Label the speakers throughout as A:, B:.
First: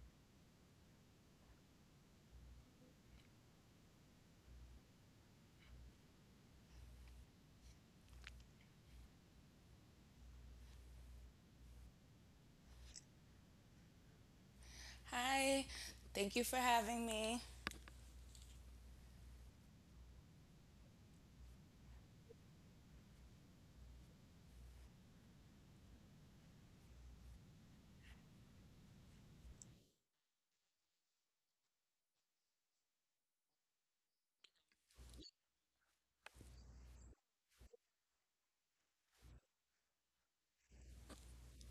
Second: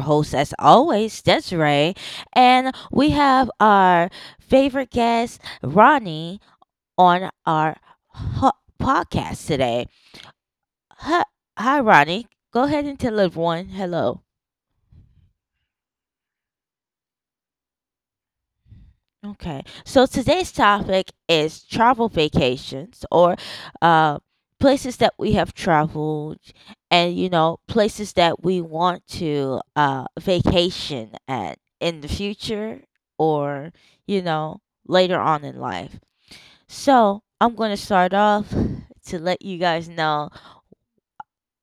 A: host, as always, Desiree. And we have our favorite guest, Ronnie, on our ho- podcast today. Hi, hi, Ronnie. Go ahead and tell everyone hello.
B: Hi, thank you for having me.
A: Okay. So today's topic is travel vacations or uh, places that we have traveled and, you know, places that we want to vacation at in the future or, you know, later on in life. So I'm going to start off to let you guys know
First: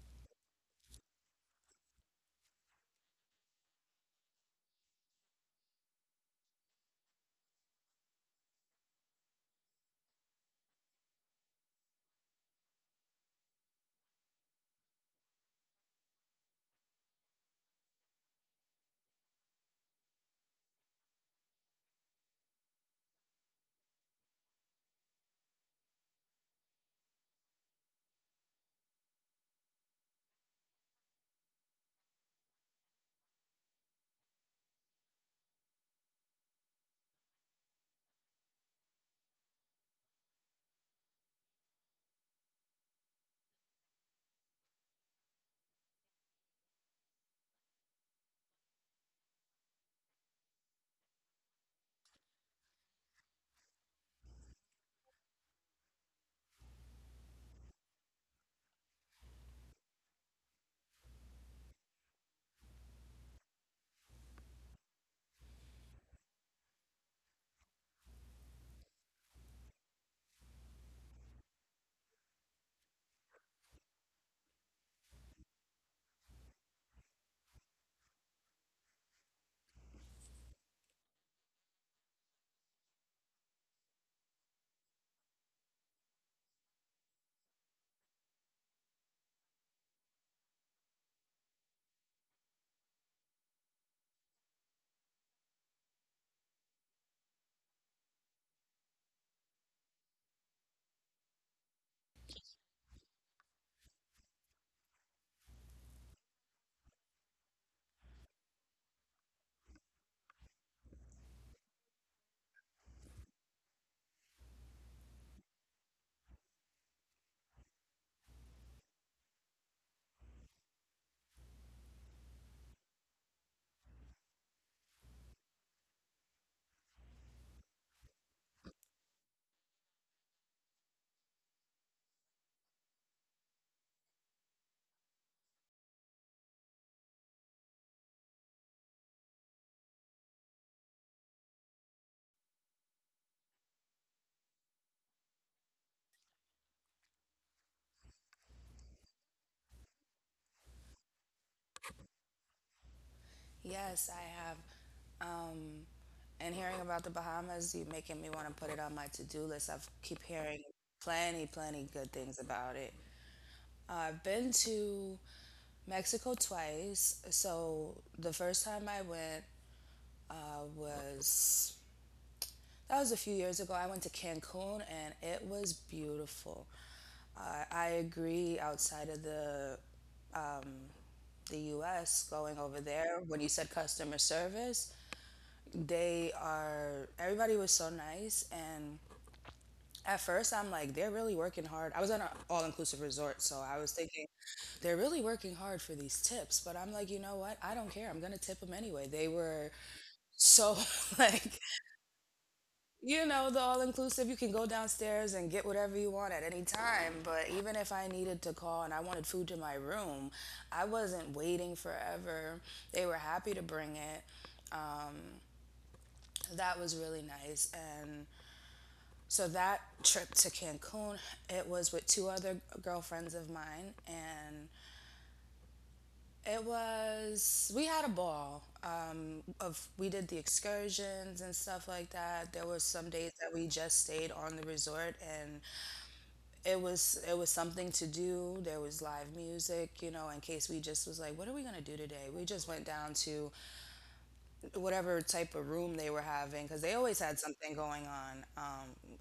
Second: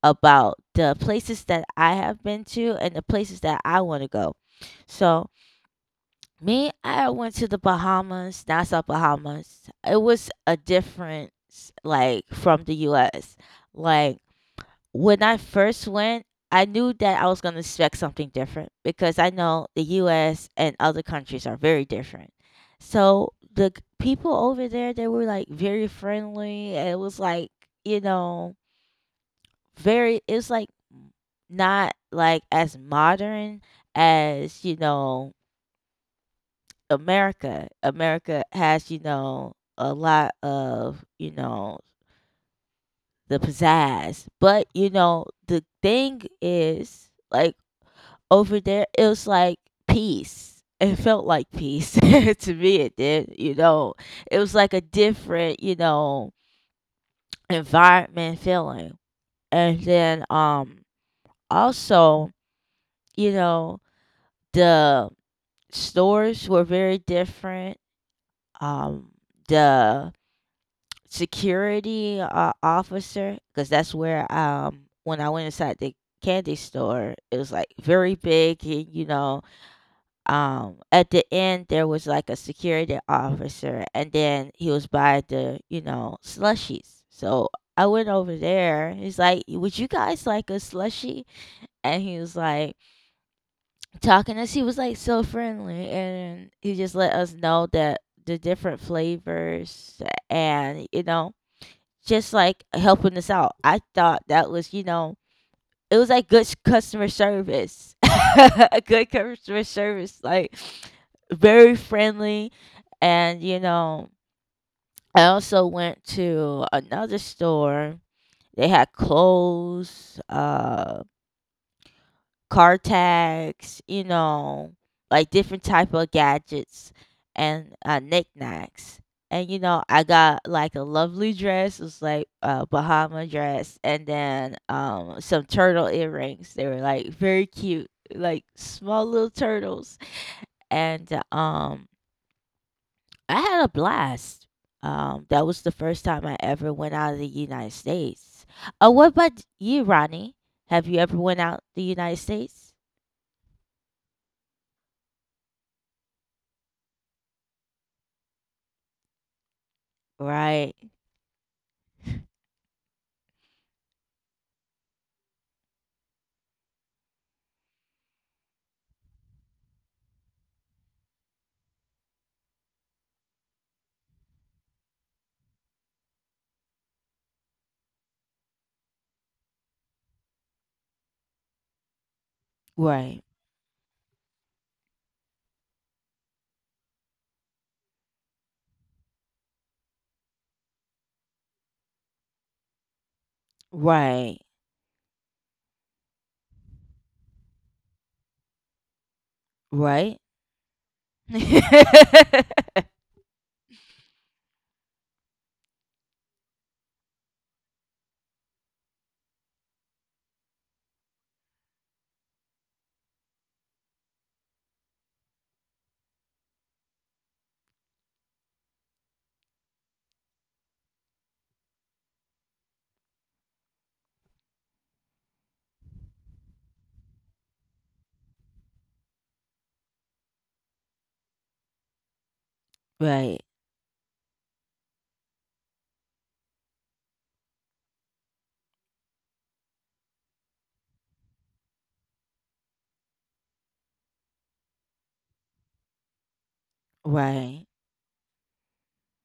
A: about the places that I have been to and the places that I want to go. So me, I went to the Bahamas, Nassau, Bahamas. It was a difference, like from the U.S. Like when I first went, I knew that I was gonna expect something different because I know the U.S. and other countries are very different. So the people over there, they were like very friendly. And it was like you know, very. It's like not like as modern as you know America. America has, you know, a lot of, you know, the pizzazz. But, you know, the thing is, like, over there, it was like peace. It felt like peace to me. It did, you know. It was like a different, you know, environment feeling. And then, also, you know, the stores were very different. Um, the security officer because that's where when I went inside the candy store, it was like very big and you know at the end there was like a security officer, and then he was by the you know slushies. So I went over there, he's like, would you guys like a slushie? And he was like talking to us, he was like so friendly, and he just let us know that the different flavors and you know just like helping us out. I thought that was, you know, it was like good customer service, good customer service, like very friendly. And, you know, I also went to another store. They had clothes, car tags, you know, like different type of gadgets and knickknacks. And you know, I got like a lovely dress. It was like a Bahama dress, and then some turtle earrings. They were like very cute, like small little turtles. And I had a blast. That was the first time I ever went out of the United States. What about you, Ronnie? Have you ever went out the United States?
B: Yes, I have. Um, and hearing about the Bahamas, you making me want to put it on my to-do list. I keep hearing
A: Right.
B: plenty, plenty good things about it. I've been to Mexico twice. So the first time I went uh, was was a few years ago. I went to Cancun and it was beautiful. I agree. Outside of the U.S., going over there
A: Right.
B: when you said customer service, they are everybody was so nice. And at first, I'm like, they're really working hard. I was at an all-inclusive resort, so I was thinking
A: Right.
B: they're really working hard for these tips, but I'm like, you know what, I don't care, I'm gonna tip them anyway. They were
A: Right.
B: so, like, you know, the all-inclusive, you can go downstairs and get whatever you want at any time. But even if I needed to call and I wanted food to my room, I wasn't waiting forever. They were happy to bring it. That was really nice. And so that trip to Cancun, it was with two other girlfriends of mine, and it was we had a ball. Of We did the excursions and stuff like that. There were some days
A: Right.
B: that we just stayed on the resort, and it was something to do. There was live music, you know, in case we just was like, what are we gonna do today? We just went down to whatever type of room they were having, because they always had
A: Right.
B: something going on. Um,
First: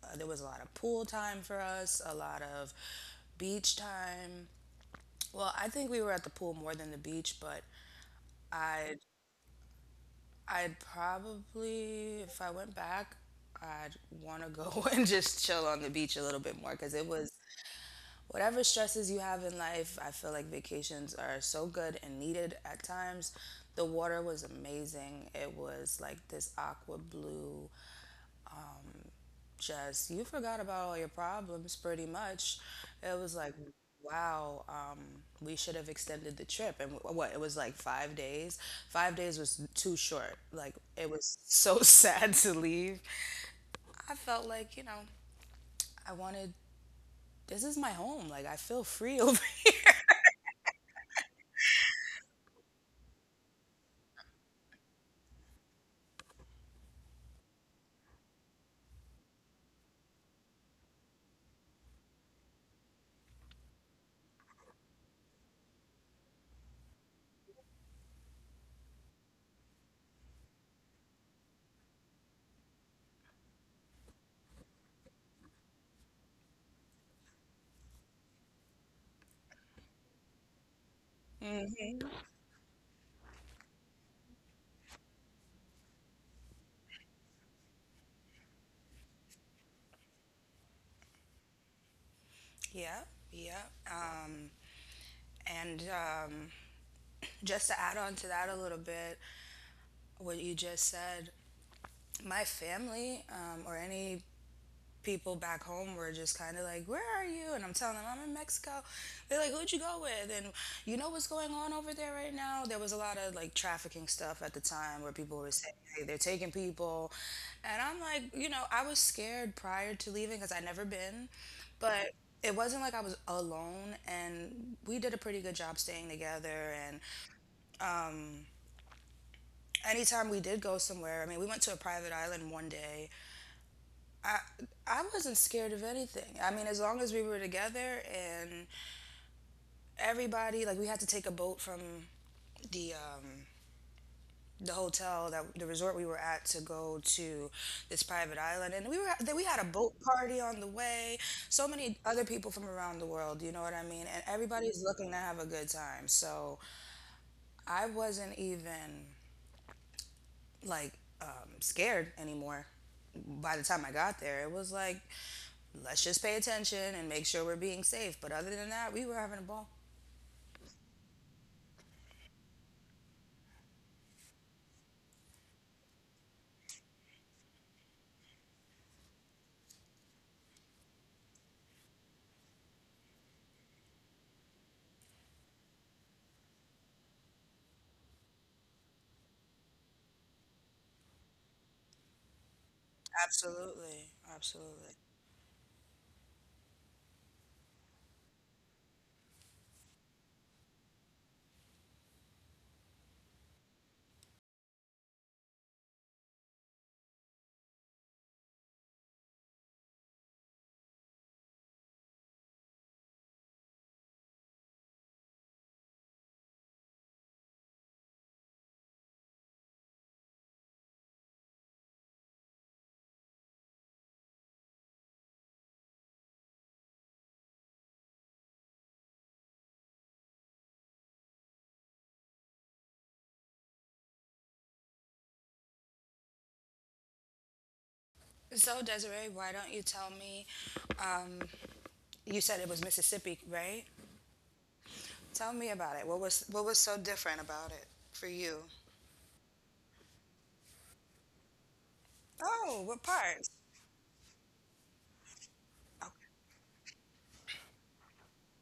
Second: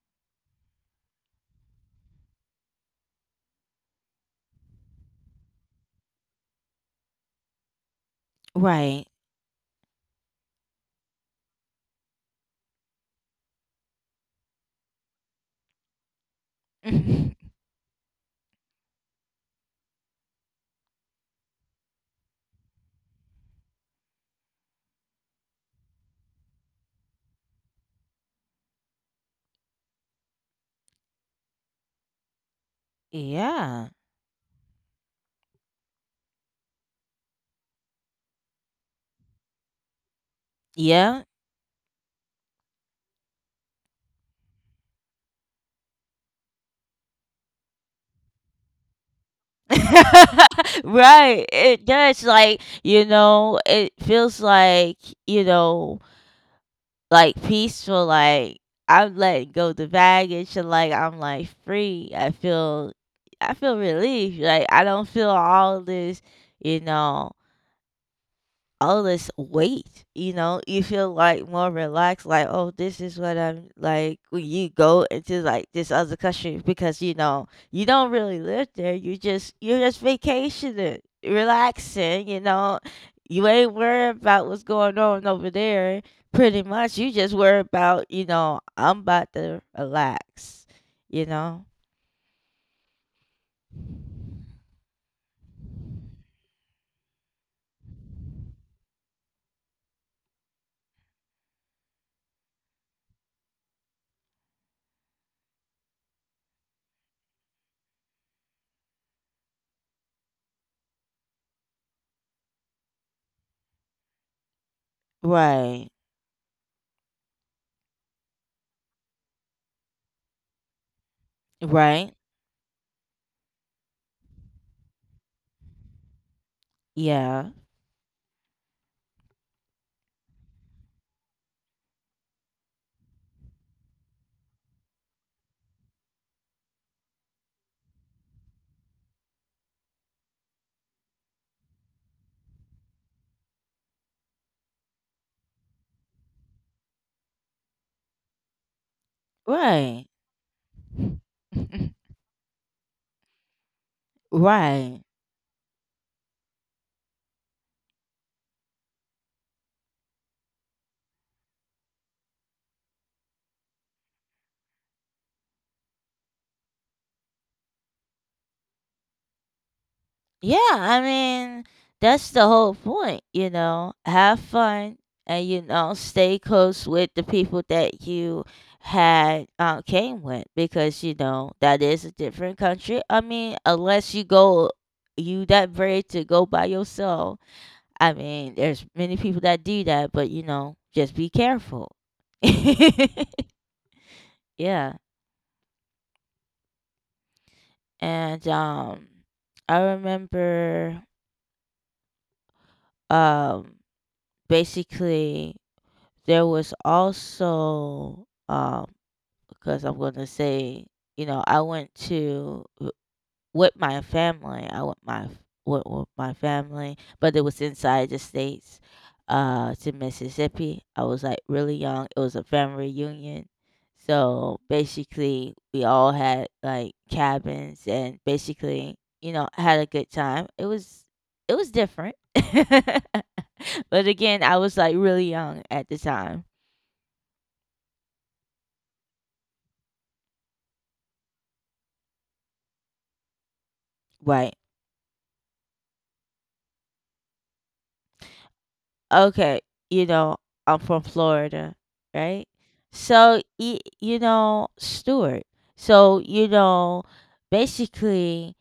B: uh, There was a lot of pool time for us, a lot of beach time. Well, I think we were at the pool more than the beach. But I'd
A: Right.
B: I'd probably, if I went back, I'd want to go and just chill on the beach a little bit more, because it was, whatever stresses you have in life, I feel like vacations are so good and needed at times. The water was amazing. It was like this aqua blue, just, you forgot about all your problems pretty much. It was like,
A: Yeah.
B: wow. We should have extended the trip. And it was like 5 days? 5 days was too short. Like, it
A: Yeah.
B: was so sad to leave. I felt like, you know, I wanted, this is my home. Like, I feel free over
A: Right. It does like, you know, it feels like, you know, like peaceful, like I'm letting go the baggage and like I'm like free. I feel relief. Like I don't feel all this, you know, all this weight, you know, you feel like more relaxed, like, oh, this is what I'm like when you go into like this other country because you know, you don't really live there. You're just vacationing, relaxing, you know. You ain't worried about what's going on over there. Pretty much you just worry about, you know, I'm about to relax, you know?
B: here. Yeah, yeah. And just to add on to that a little bit, what you just said, my family or any people back home were just kind of like, "Where are you?" And I'm telling them, "I'm in Mexico." They're like, "Who'd you go with?" And you know what's going on over there right now? There was a lot of like trafficking stuff at the time where people were saying,
A: Right.
B: "Hey, they're taking people," and I'm like, you know, I was scared prior to leaving because I'd never been. But
A: Right.
B: it wasn't like I was alone, and we did a pretty good job staying together. And
A: Yeah.
B: anytime we did go somewhere, I mean, we went to a private island one day. I wasn't scared of anything. I mean, as long as we were together and everybody, like, we had to take a boat from the um the hotel that, the resort we were at, to go to this private island, and we were, then we had a boat
A: Right.
B: party on the way. So many other people from around the world, you know what I mean, and everybody's
A: Right.
B: looking to have a good time. So I wasn't even like scared anymore. By the time I got there, it was like, let's just pay attention and make sure we're being safe. But other than that, we were having a ball.
A: Yeah, I mean, that's the whole point, you know. Have fun and you know, stay close with the people that you had came with because you know that is a different country. I mean, unless you go you that brave to go by yourself. I mean, there's many people that do that, but you know, just be careful.
B: Absolutely. Absolutely.
A: Yeah. And I remember um basically there was also, because I'm going to say, you know, I went to w- with my family. I went my f- went with my family, but it was inside the states, to Mississippi. I was like really young. It was a family reunion, so basically we all had like cabins and basically, you know, had a good time. It was different. But again, I was like really young at the time.
B: So, Desiree, why don't you tell me? Um, you said it was Mississippi, right?
A: Right.
B: Tell me about it. What was so different about it for you?
A: Okay. You know, I'm from Florida, right?
B: Oh, what
A: So,
B: parts?
A: you know, Stewart. So, you know, basically,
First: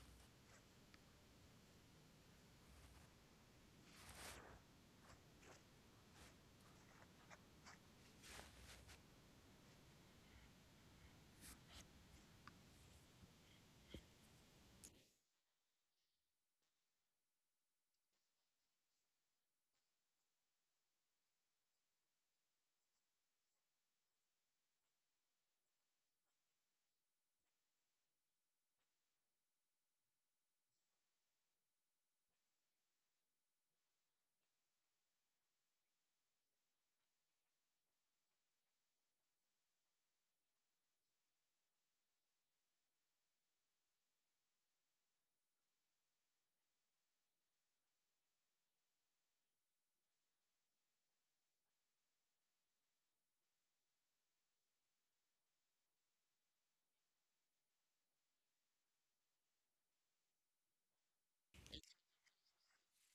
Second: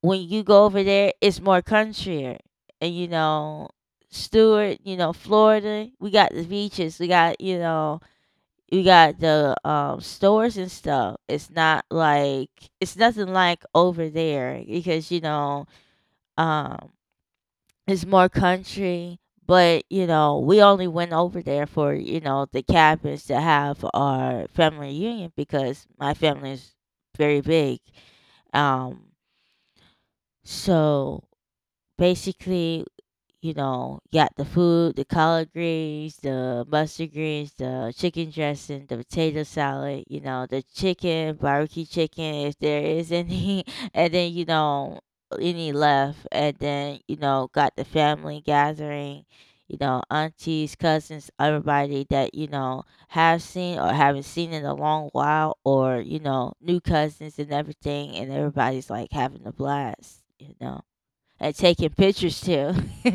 A: when you go over there, it's more countryer. And, you know, Stewart, you know, Florida, we got the beaches. We got, you know, we got the stores and stuff. It's nothing like over there because, you know, um, it's more country, but you know, we only went over there for, you know, the cabins to have our family reunion because my family is very big. Um so basically you know, got the food, the collard greens, the mustard greens, the chicken dressing, the potato salad, you know, the chicken, barbecue chicken, if there is any, and then, you know, any left. And then, you know, got the family gathering, you know, aunties, cousins, everybody that, you know, have seen or haven't seen in a long while, or, you know, new cousins and everything. And everybody's like having a blast, you know and taking pictures too.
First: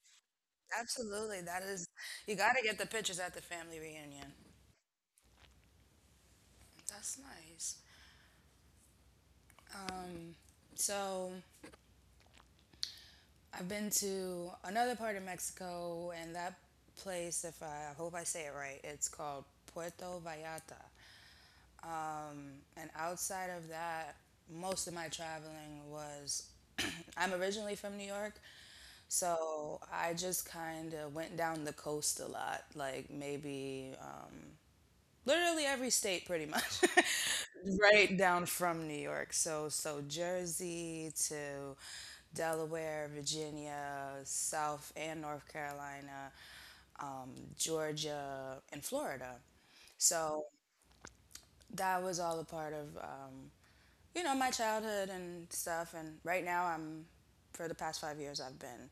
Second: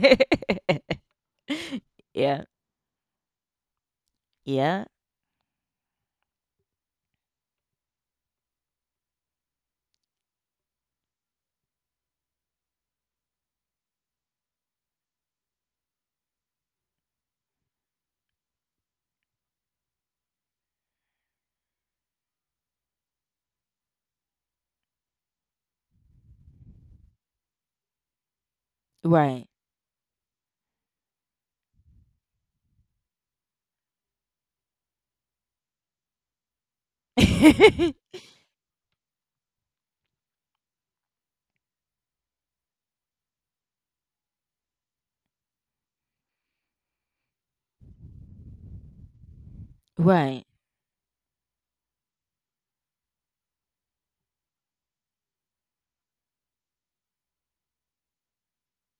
B: Absolutely. That is, you
A: Yeah,
B: got to get the pictures at the family reunion.
A: yeah,
B: That's nice. So, I've been to another part of Mexico, and that place, if I, I hope I say it right, it's called Puerto Vallarta. Um, and outside of that, most of my traveling was, I'm originally from New York,
A: right,
B: so I just kind of went down the coast a lot, like maybe literally every state pretty much. Right down from New York. So Jersey to Delaware, Virginia, South and North Carolina, um, Georgia, and Florida.
A: right,
B: So that was all a part of you know, my childhood and stuff. And right now, for the past 5 years, I've been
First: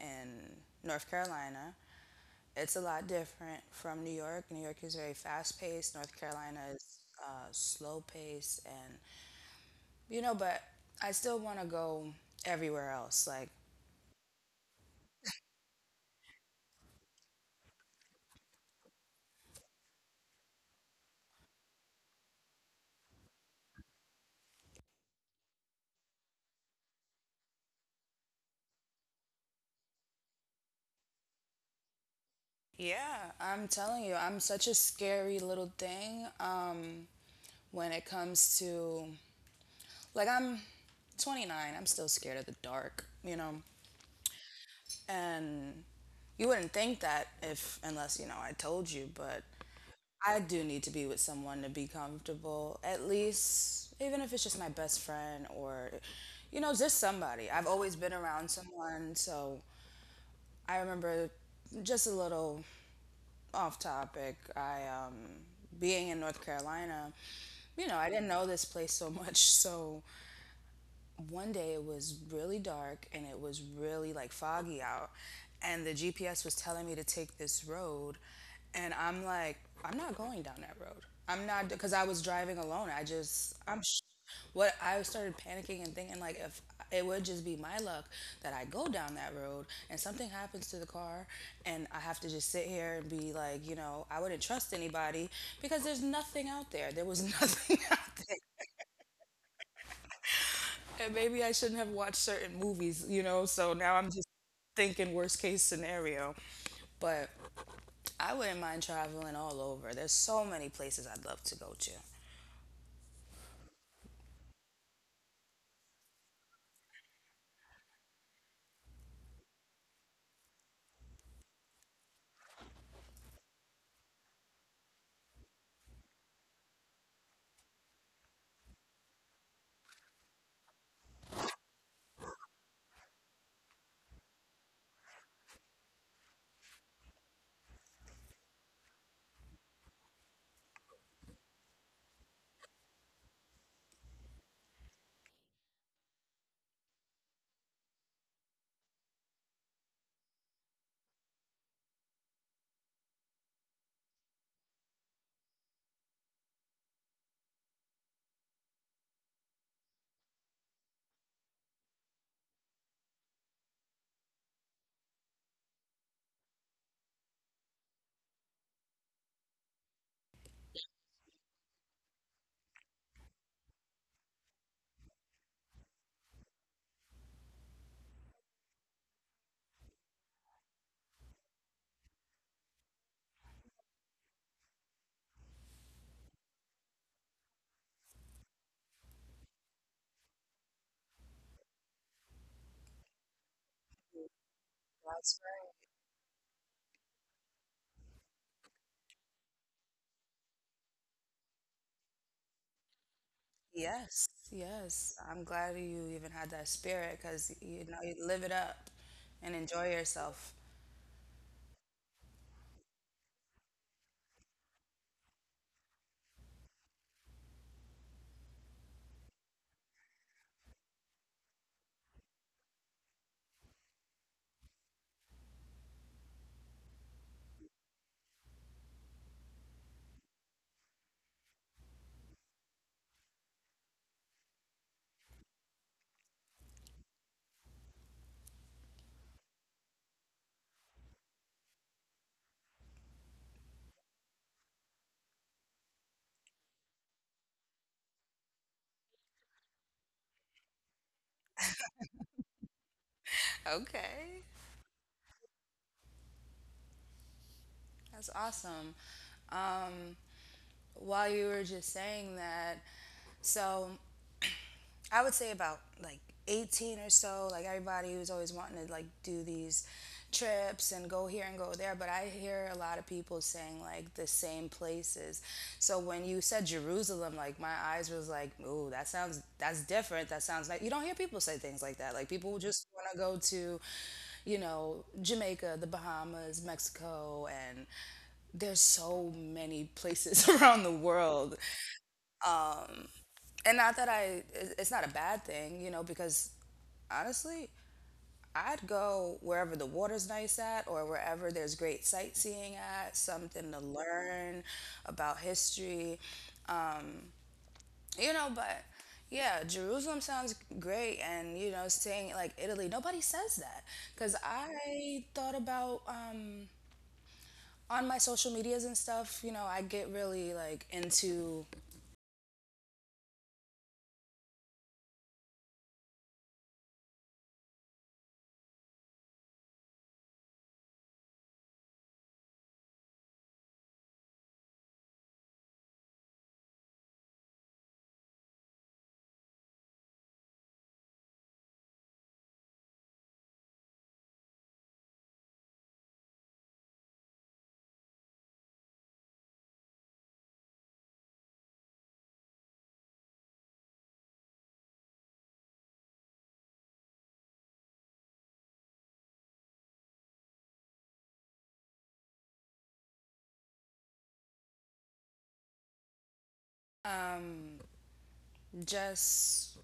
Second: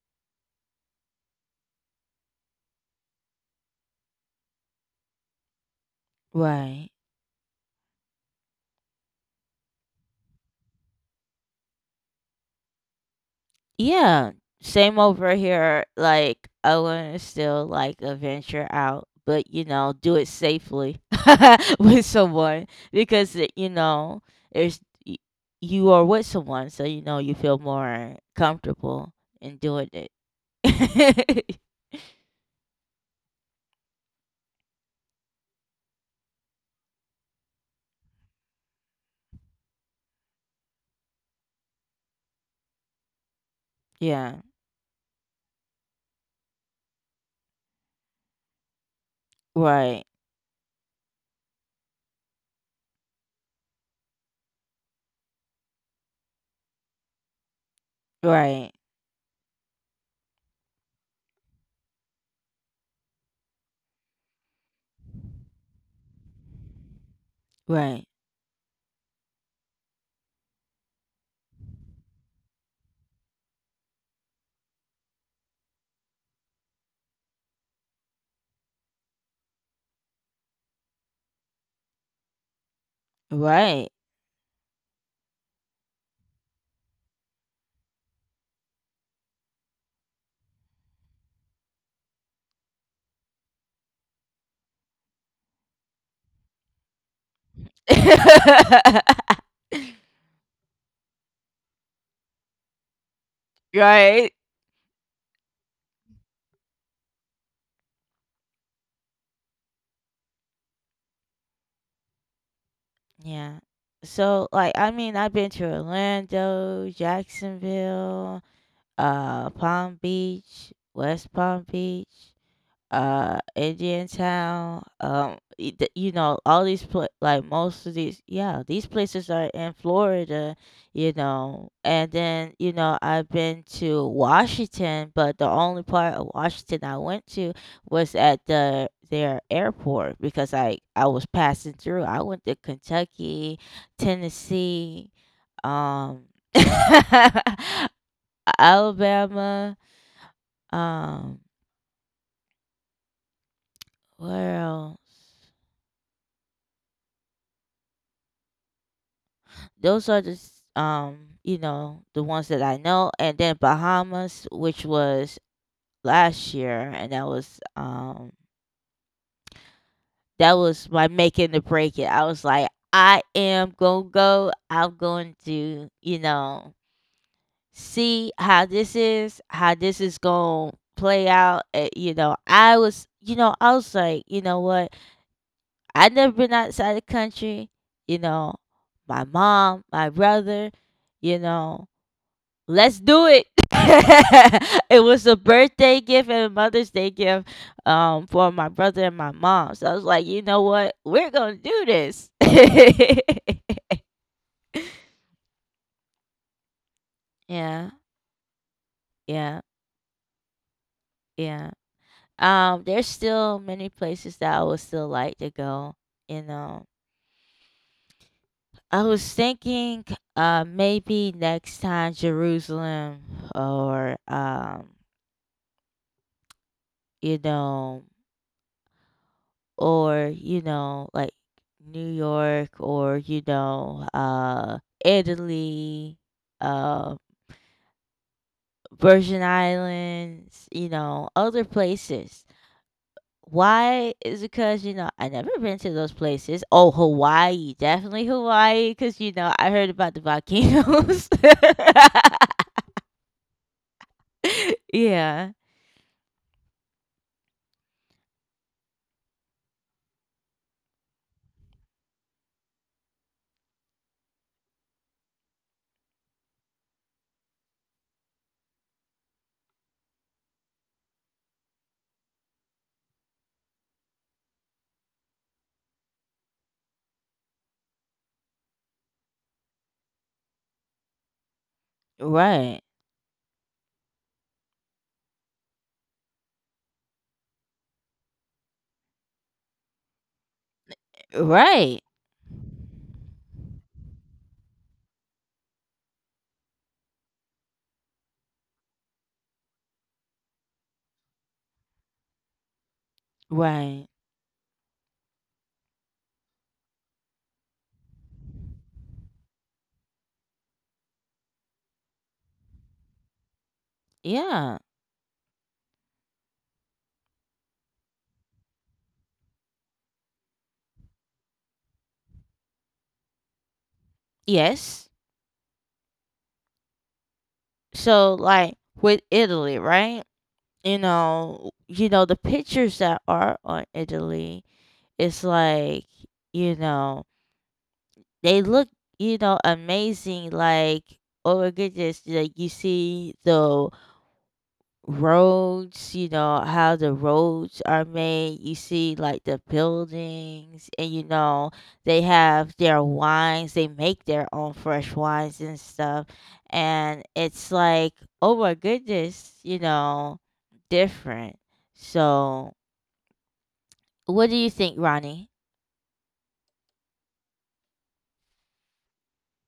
B: in North Carolina. It's a lot different from New York. New York is very fast paced, North Carolina is
A: right.
B: slow paced. And, you know, but I still want to go everywhere else. Like,
A: Yeah, same over here. Like I want to still like a venture out, but you know, do it safely with someone because you know there's y- you are with someone, so you know you feel more comfortable in doing it.
B: yeah, I'm telling you, I'm such a scary little thing, when it comes to, like, I'm 29, I'm still scared of the dark, you know?
A: Yeah,
B: And you wouldn't think that if, unless, you know, I told you. But
A: right,
B: I do need to be with someone to be comfortable, at least, even if it's just my best friend or, you know, just somebody. I've always been around
A: right,
B: someone. So I remember, just a little off topic, being in North Carolina, you know, I
A: right.
B: didn't know this place so much. So one day it was really dark and it was really like foggy out, and the GPS was telling me to take this road, and I'm like, I'm not going down that road. I'm not, because I was driving alone. I just, I'm sh-
A: Right.
B: what I started panicking and thinking like, if it would just be my luck that I go down that road and something happens to the car, and I have to just sit here and be like, you know, I wouldn't trust anybody, because there's nothing out there. There was nothing out there. Maybe I shouldn't have watched certain movies, you know? So now I'm just
A: Right?
B: thinking worst case scenario. But I wouldn't mind traveling all over. There's so many places I'd love to go to.
A: Yeah. So like I mean I've been to Orlando, Jacksonville, Palm Beach, West Palm Beach. Uh Indian town. You know, like most of these, yeah, these places are in Florida. You know, and then you know I've been to Washington, but the only part of Washington I went to was at the their airport because I was passing through. I went to Kentucky, Tennessee, um, Alabama, um, where else? Those are the you know, the ones that I know. And then Bahamas, which was last year, and that was my making the break it. I was like, I am gonna go. I'm going to, you know, see how this is gonna play out. You know, I was, you know, I was like, you know what? I never been outside the country. You know, my mom, my brother, you know. Let's do it. It was
B: That's
A: a
B: right.
A: birthday gift and a Mother's Day gift for my brother and my mom. So I was like, you know what? We're going to do this.
B: Yes, yes. I'm glad you even had that spirit, because you know
A: Yeah,
B: you live it up and
A: yeah,
B: enjoy yourself.
A: yeah. There's still many places that I would still like to go. You know, I was thinking maybe next time Jerusalem or, you know, or you know like New York or you know Italy uh Virgin Islands, you know, other places. Why is because you know I never been to those places. Oh, Hawaii, definitely Hawaii, cuz you know I heard about the volcanoes.
B: Okay,
A: Yeah,
B: that's awesome. Um, while you were just saying that, so I would say about like 18 or so, like everybody was always wanting to like do these trips and go here and go there, but I hear a lot of people saying like the same places. So when you said Jerusalem, like my eyes was like, "Ooh, that sounds, that's different." That sounds like, you don't hear people say things like that. Like people just
A: right,
B: want to go to, you know, Jamaica, the Bahamas, Mexico, and there's so many places around the world.
A: right,
B: And not that it- it's not a bad thing, you know, because honestly, I'd go wherever the water's nice at, or wherever there's great sightseeing at, something to
A: right,
B: learn about history. Um, you know, but yeah, Jerusalem sounds great. And, you know, saying like Italy, nobody says that. Because
A: yeah,
B: I thought about, on my social medias and stuff, you know, I get really like into
A: yes. So like with Italy, right, you know the pictures that are on Italy. It's like you know they look you know amazing. Like oh my goodness, like you see the roads. You know how the roads are made. You see like the buildings, and you know they have their wines. They make their own fresh wines and stuff, and it's like oh my goodness, you know different. So what do you think, Ronnie?
B: um, just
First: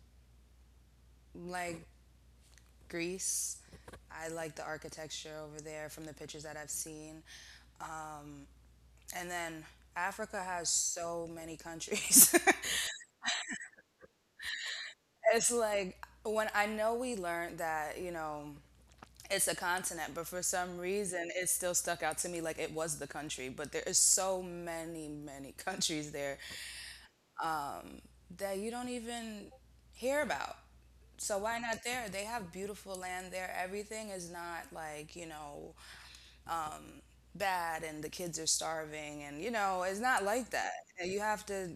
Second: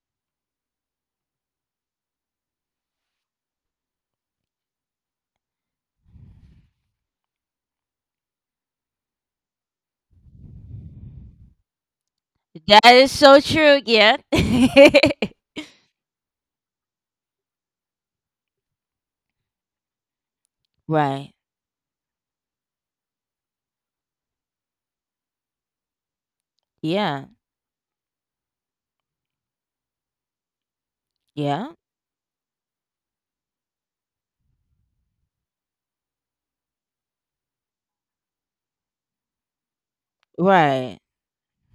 B: like Greece. I like the architecture over there from the pictures that I've seen. Um, and then Africa has so many countries.
A: That is so true. Yeah.
B: It's like, when I, know we learned that, you know, it's a continent, but for some reason
A: Right.
B: it still stuck out to me like it was the country. But there is so many, many countries there
A: Yeah.
B: that you don't even hear about. So why
A: Yeah.
B: not there? They have beautiful land there. Everything is not like, you know, bad and the kids are starving, and you know it's not like that.
A: Right.
B: You know, you have to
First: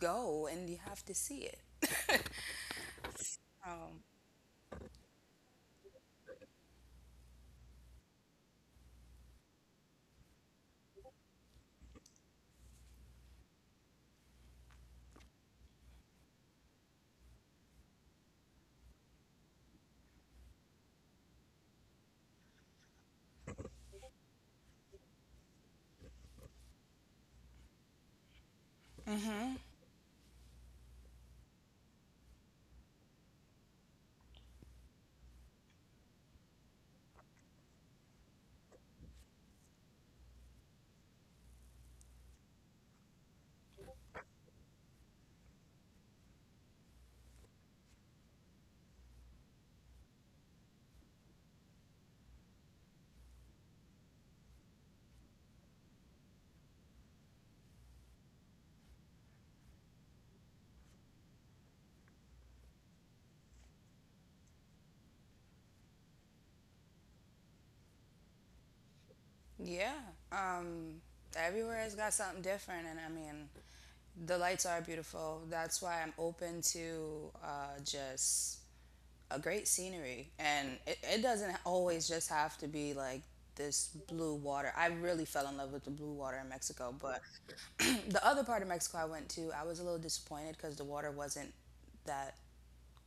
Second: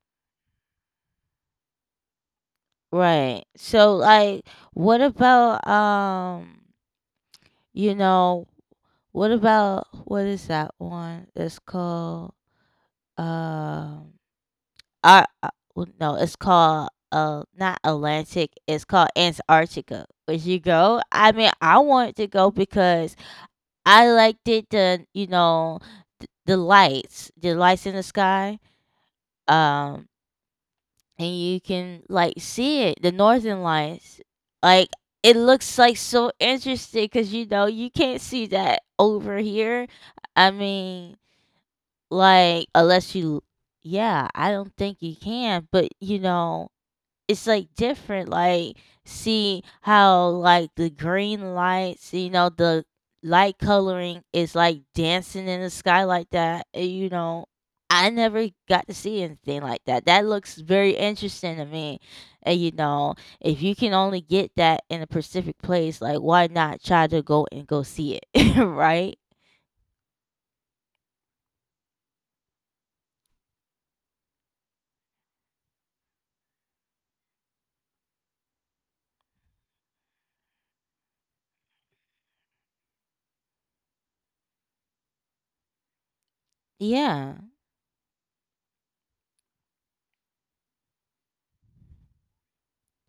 B: go and you have to see it.
A: Right. So like what about you know what about what is that one? It's called um I well, no, it's called not Atlantic, it's called Antarctica. Would you go? I mean I want to go because I liked it the you know the lights in the sky. Um, and you can like see it, the northern lights. Like it looks like so interesting because you know you can't see that over here. I mean, like unless you, yeah, I don't think you can. But you know, it's like different like see how like the green lights you know the light coloring is like dancing in the sky like that, and you know I never got to see anything like that. That looks very interesting to me, and you know if you can only get that in a specific place, like why not try to go and go see it. Right.
B: Yeah. um Everywhere has got something different. And I mean, the lights are beautiful, that's why I'm open to just a great scenery. And it doesn't always just have to be like this blue water. I really fell in love with the blue water in Mexico, but
A: Yeah.
B: the other part of Mexico I went to, I was a little disappointed because the water wasn't that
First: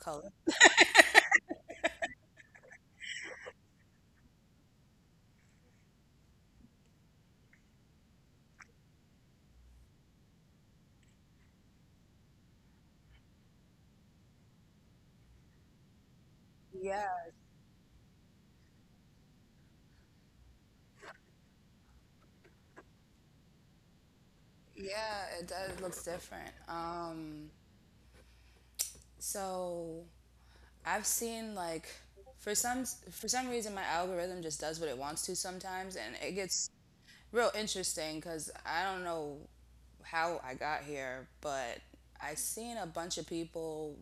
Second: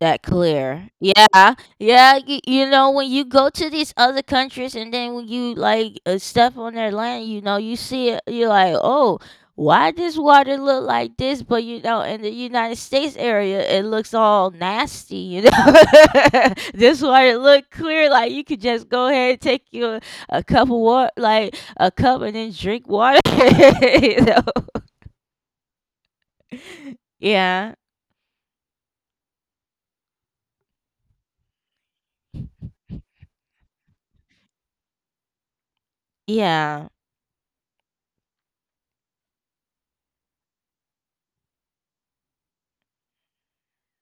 A: That clear. Yeah, yeah. You know, when you go to these other countries and then when you like step on their land, you know, you see it. You're like, oh, why does water look like this? But you know, in the United States area, it looks all nasty. You know, this
B: Yeah,
A: water look clear. Like you could just go ahead and take you a cup of water, like a cup, and then drink water. You know.
B: yeah, it does. It looks different.
A: Yeah.
B: So I've seen like, for some for some reason my algorithm just does what it wants to sometimes, and it gets
A: Yeah.
B: real interesting, because I don't know how I got here, but I seen a bunch of people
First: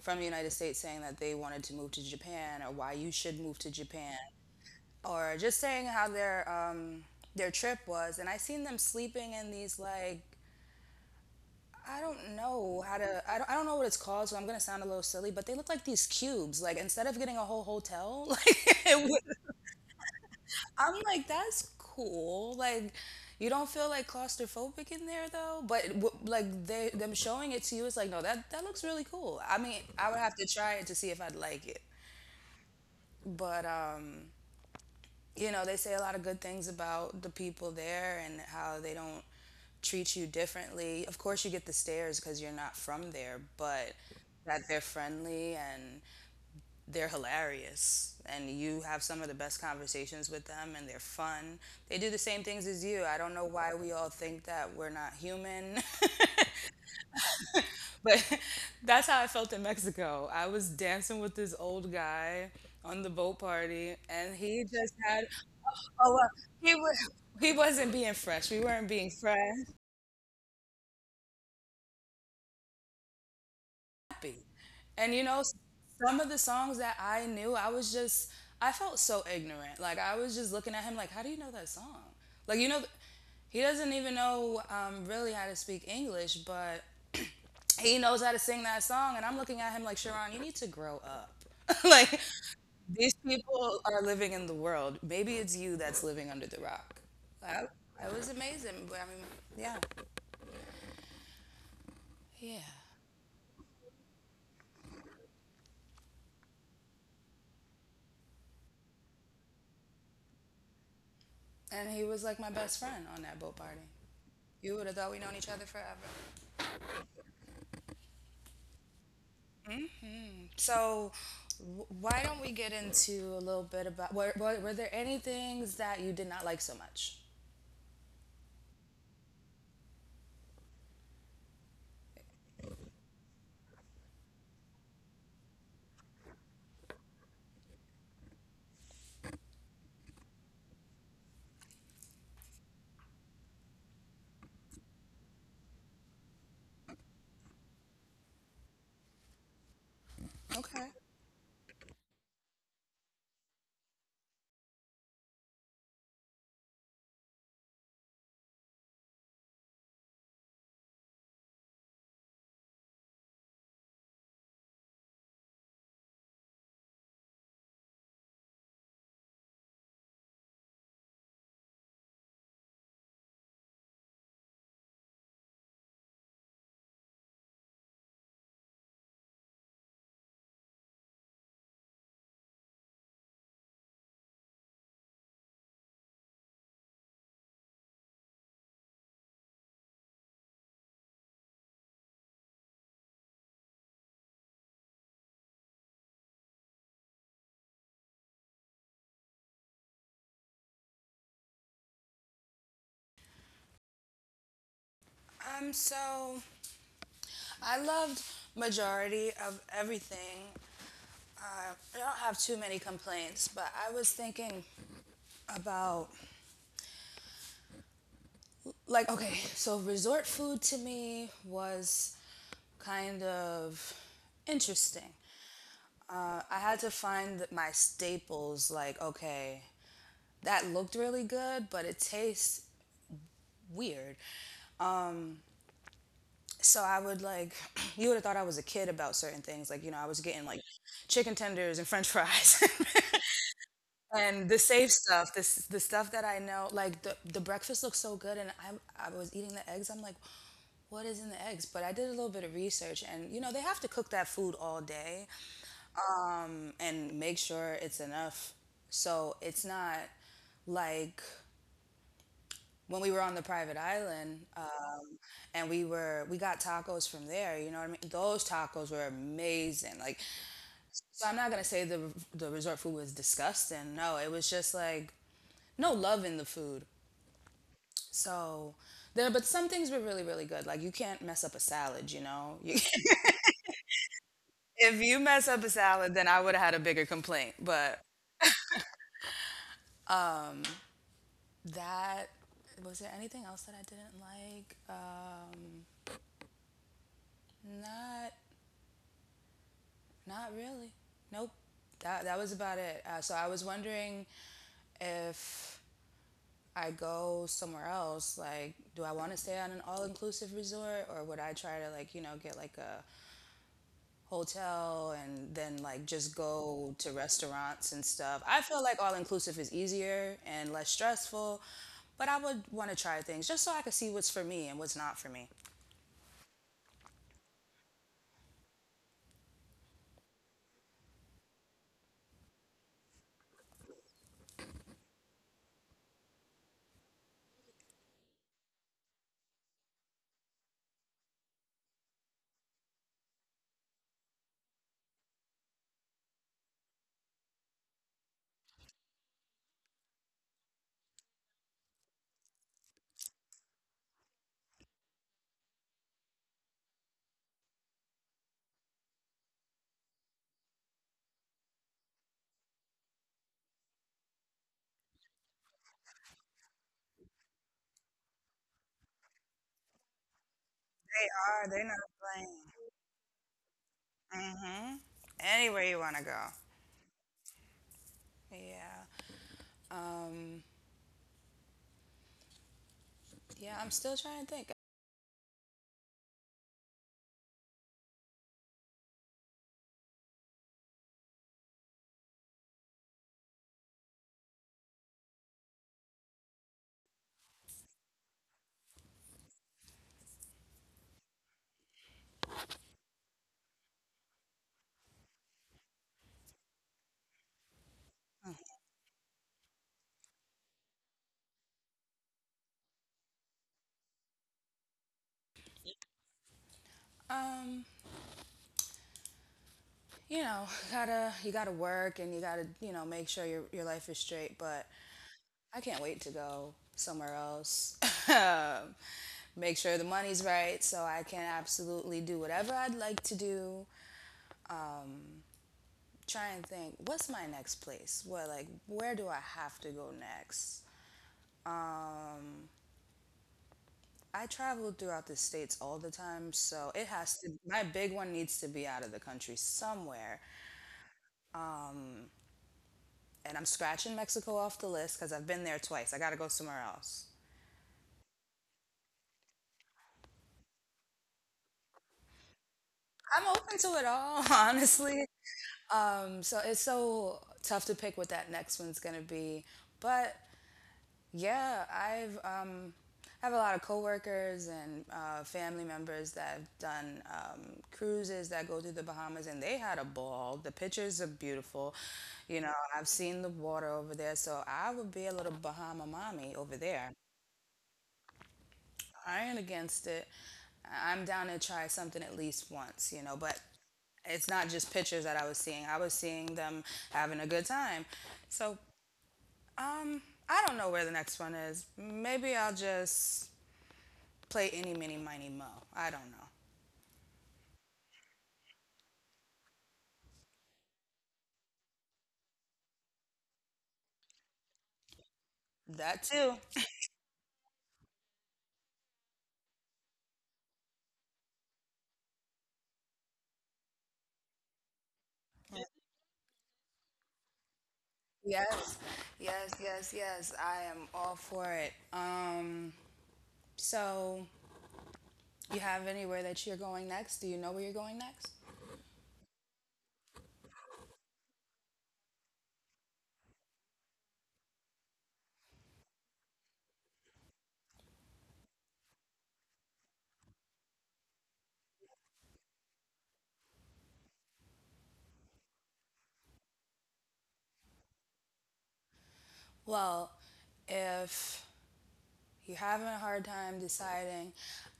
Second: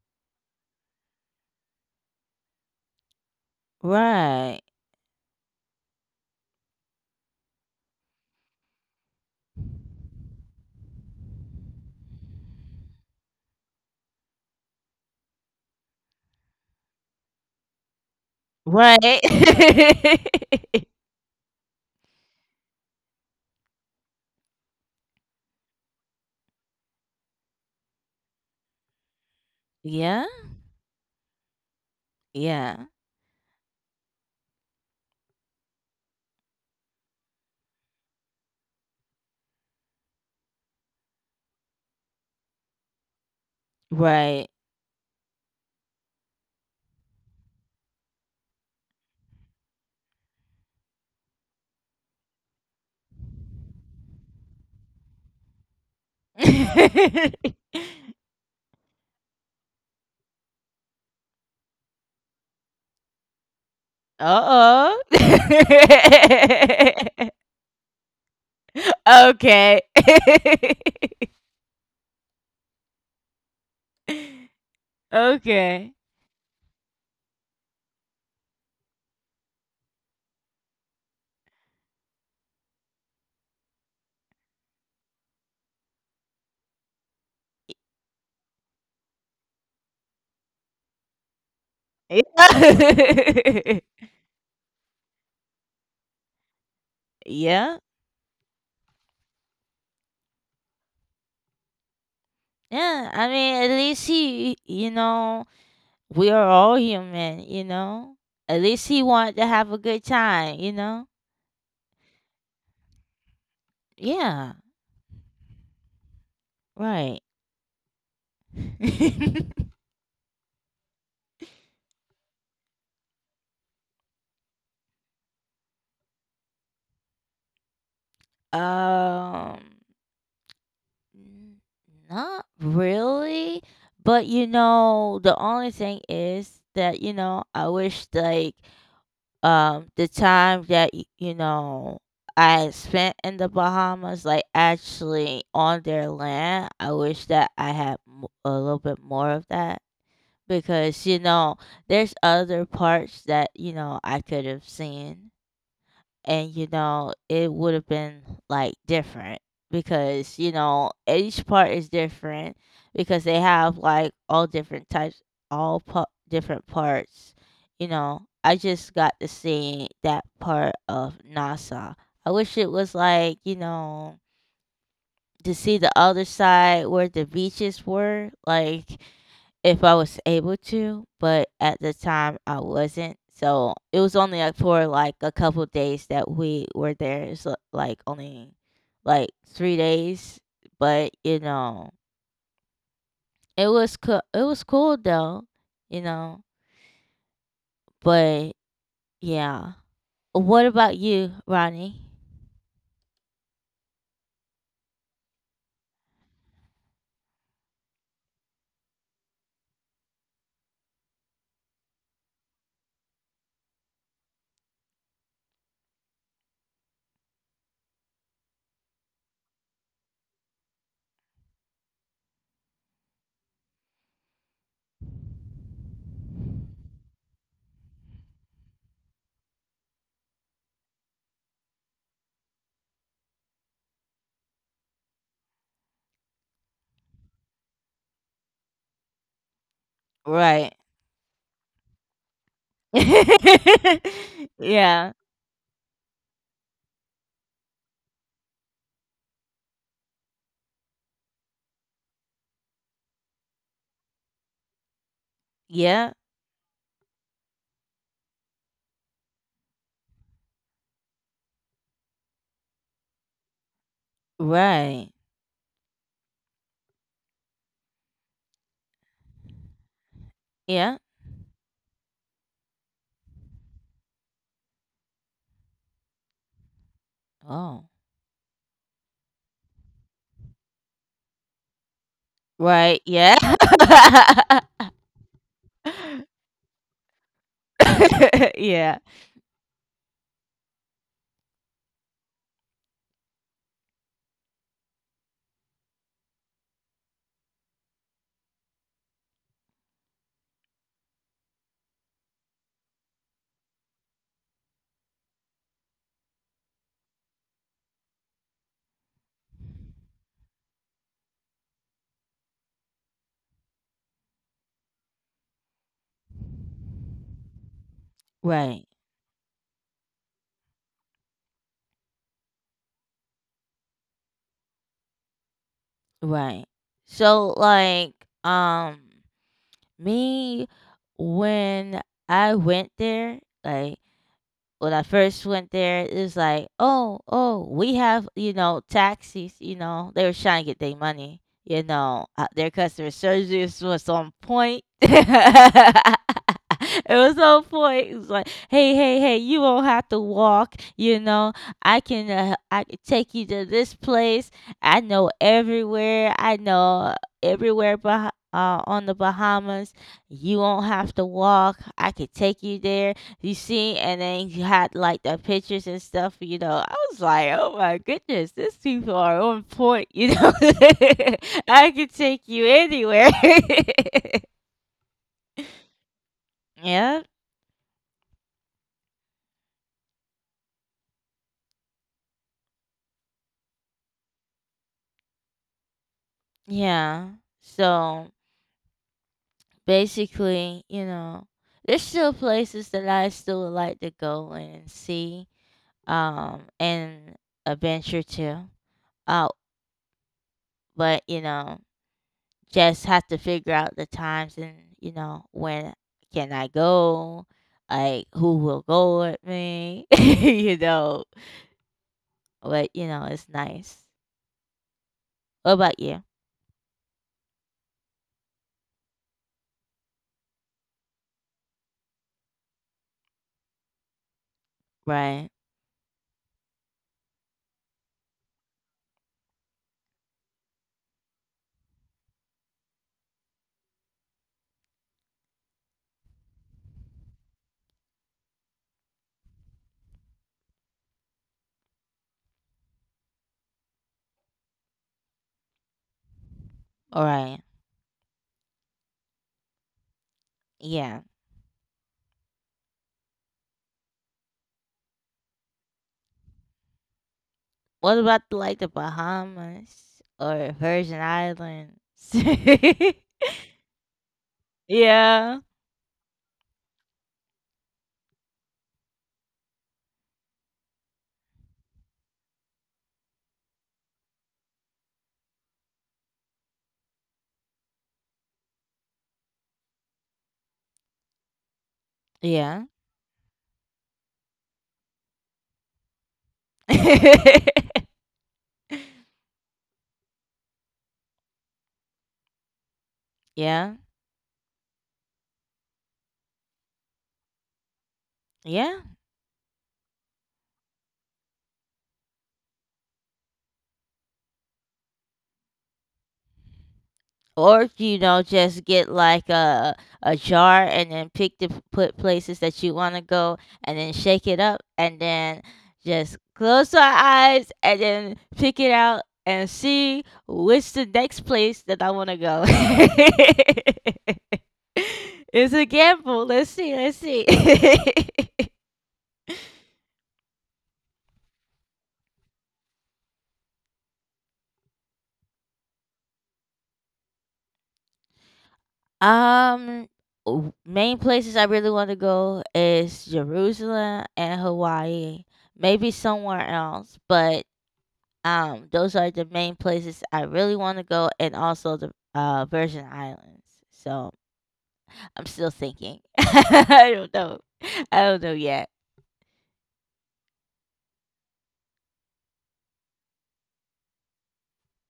B: from the United States saying that they wanted to move to Japan, or why you should move to Japan,
A: Right.
B: or just saying how their trip was. And I seen them sleeping in these like, I don't know how to. I don't know what it's called, so I'm gonna sound a little silly, but they look like these cubes. Like instead of getting a whole hotel, like it
A: Right.
B: would, I'm like that's cool. Like you don't feel like claustrophobic in there though. But like they them showing it to you is like, no, that that looks really cool. I mean, I would
A: Yeah,
B: have to try it to see if I'd like it.
A: yeah,
B: But. You know, they say a lot of good things about the people there and how they don't treat you differently. Of course, you get the stares because you're not from there, but
A: right.
B: that they're friendly and they're hilarious. And you have some of the best conversations with them, and they're fun. They do the same things as you. I don't know why we all think that we're not human. But that's how I felt in Mexico. I was dancing with this old guy on the boat party, and he just
A: Uh-oh.
B: had, oh, well, he was he wasn't being fresh. We weren't being fresh.
A: Okay.
B: Happy, and you know,
A: Okay.
B: some of the songs that I knew, I was just, I felt so ignorant. Like I was just looking at him like, how do you know that song? Like, you know, he doesn't even know, really, how to speak English, but he knows how to sing that song. And I'm looking at him like, Sharon, you need to grow up. Like, these
A: Yeah.
B: people are living in the world. Maybe it's you that's living under the rock. I,
A: Yeah.
B: I was amazing. But I mean, yeah. Yeah.
A: Yeah. I mean, at least he, we are all human, At least he wanted to have a good time,
B: And he was like my best friend on that boat party.
A: Yeah,
B: You would have thought we known each other forever.
A: right.
B: So, why don't we get into a little bit about, were there any things that you did not like so much?
A: Um, N- Not really, but you know, the only thing is that you know, I wish like the time that you know I spent in the Bahamas, like actually on their land, I wish that I had a little bit more of that
B: Okay.
A: because you know, there's other parts that you know I could have seen, and you know it would have been like different because you know each part is different because they have like all different types, all different parts. You know, I just got to see that part of Nasa. I wish it was, like, you know, to see the other side where the beaches were like, if I was able to, but at the time I wasn't. So it was only like for like a couple days that we were there. It's like only like 3 days, but you know it was cool though, you know. But yeah, what about you, Ronnie?
B: So I loved majority of everything. Uh, I don't have too many complaints, but I was thinking about, like, okay, so resort food to me was kind of interesting. I had to find my staples. Like, okay, that looked really good, but it tastes weird. So I would like you would have thought I was a kid about certain things. Like, you know, I was getting
A: Right.
B: like chicken tenders and French fries. And the safe
A: yeah.
B: stuff, this the stuff that I know, like the breakfast looks so good, and I was eating the eggs. I'm like, what is in the eggs? But I did a little bit of research, and you know, they have to cook that food all day
A: Yeah.
B: and make sure it's enough, so it's not like when we were on the private island,
A: Right.
B: and we got tacos from there. You know what I mean? Those tacos were amazing. Like,
A: Yeah.
B: so I'm not gonna say the resort food was disgusting. No, it was just like no love in the food.
A: Oh.
B: So there, but some things were really, really good. Like, you can't mess up a salad, you know. You,
A: Right. Yeah.
B: if you mess up a salad, then I would have had a bigger complaint. But
A: yeah.
B: that, was there anything else that I didn't like? Not, not really. Nope. That was about it. So I was wondering if I go somewhere else, like, do I want to stay on an all-inclusive resort, or would I try to, like, you know, get like a hotel and then like just go to restaurants and stuff. I
A: Right,
B: feel like all inclusive is easier and less stressful, but I would want to try things just so I could see what's for me and what's not for me.
A: right. So like, um me, when I went there, like when I first went there, it was like, oh, oh, we have, you know, taxis, you know, they were trying to get their money. You know, their customer service was on point. It was on point. It was like, hey, hey, hey, you won't have to walk. You know, I can take you to this place. I know everywhere. I know everywhere on the Bahamas. You won't have to walk. I could take you there, you see, and then you had like the pictures and stuff, you know. I was like, oh my goodness, these people are on point, you know.
B: They are,
A: I
B: they're
A: could take
B: not
A: you anywhere.
B: playing. Mm-hmm. Anywhere you want to go.
A: yeah,
B: Yeah. Um, yeah, I'm still trying to think.
A: yeah. So basically, you know, there's still places that I still would like to go and see, and adventure to. Uh, but you know, just have to figure out the times and, you know, when can I go? Like, who will go with me? You know? But, you know, it's nice. What about you?
B: Um, you know, gotta you gotta work, and you gotta, you know, make sure your life is straight, but
A: Right.
B: I can't wait to go somewhere else. Make sure the money's right so I can absolutely do whatever I'd like to do. Try and think, what's my next place? Where, like, where do I have to go next? I travel throughout the states all the time, so it has to,
A: Alright.
B: my big one needs to be out of the country somewhere.
A: Yeah.
B: And I'm scratching Mexico off the list cuz I've been there twice. I got to go somewhere else.
A: What about, like, the Bahamas or Virgin Islands?
B: I'm open to it all, honestly.
A: Yeah.
B: So it's so tough to pick what that next one's gonna be. But yeah, I've I have a lot of coworkers and family members that have done cruises that go through the Bahamas, and they had a ball. The pictures are beautiful. You know,
A: Yeah.
B: I've seen the water over there, so I would be a little Bahama mommy over there. I ain't against it. Am down to try something at least once, you know, but
A: Yeah.
B: it's not just pictures that I was seeing. I was seeing them having a good time. So,
A: Yeah.
B: um, I don't know where the next one is. Maybe I'll just play any mini miny mo. I don't know.
A: Or you know, just get like a jar and then pick the put places that you want to go, and then shake it up, and then
B: That
A: just
B: too.
A: close our eyes and then pick it out and see which the next place that I want to go. It's a gamble. Let's see. Let's see.
B: Yes. Yes, yes, yes, I am all for it. Um, so you have anywhere that you're going next? Do you know where you're going next?
A: um main places I really want to go is Jerusalem and Hawaii. Maybe somewhere else, but um, those are the main places I really want to go, and also the Virgin Islands. So I'm still thinking. I don't know. I don't know yet.
B: Well, if you're having a hard time deciding,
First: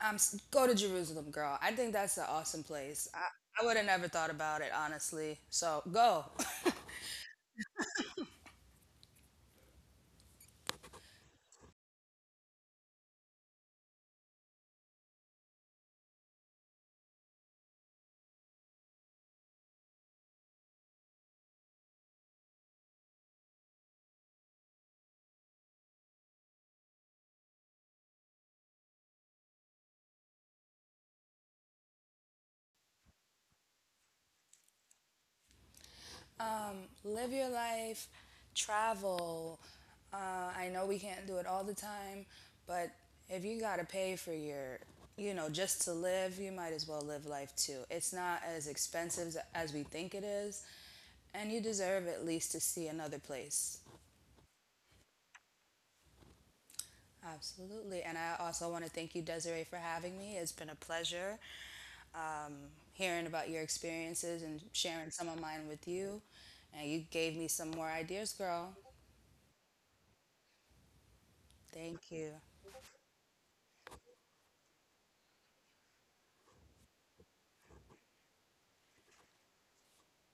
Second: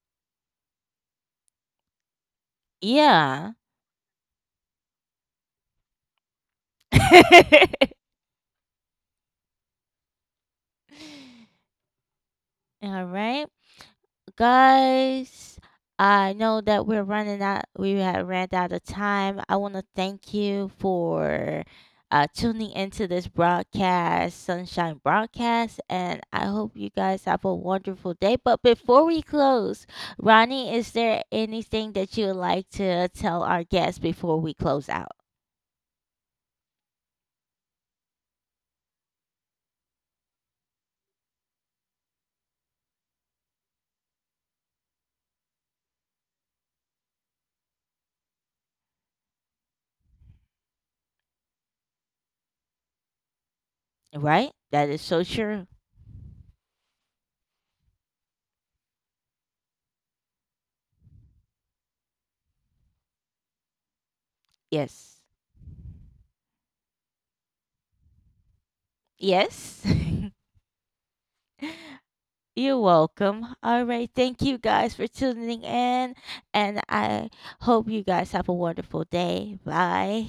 B: go to Jerusalem, girl. I think that's an awesome place.
A: Yeah.
B: I would have never thought about it, honestly. So go.
A: All right, guys. I know that we're running out. We have ran out of time. I want to thank you for tuning into this broadcast, Sunshine Broadcast, and I hope you guys have a wonderful day. But before we close, Ronnie, is there anything that you would like to tell our guests before we close out?
B: Live your life, travel. Uh, I know we can't do it all the time, but if you gotta pay for your, you know, just to live, you might as well live life too. It's not as expensive as we think it is, and you deserve at least to see another place.
A: Right? That is so true.
B: Absolutely. And I also want to thank you, Desiree, for having me. It's been a pleasure, um, hearing about your experiences and sharing
A: Yes.
B: some of mine with you. And you gave me some more ideas, girl.
A: Yes.
B: Thank you.
A: You're welcome. All right. Thank you guys for tuning in. And I hope you guys have a wonderful day. Bye.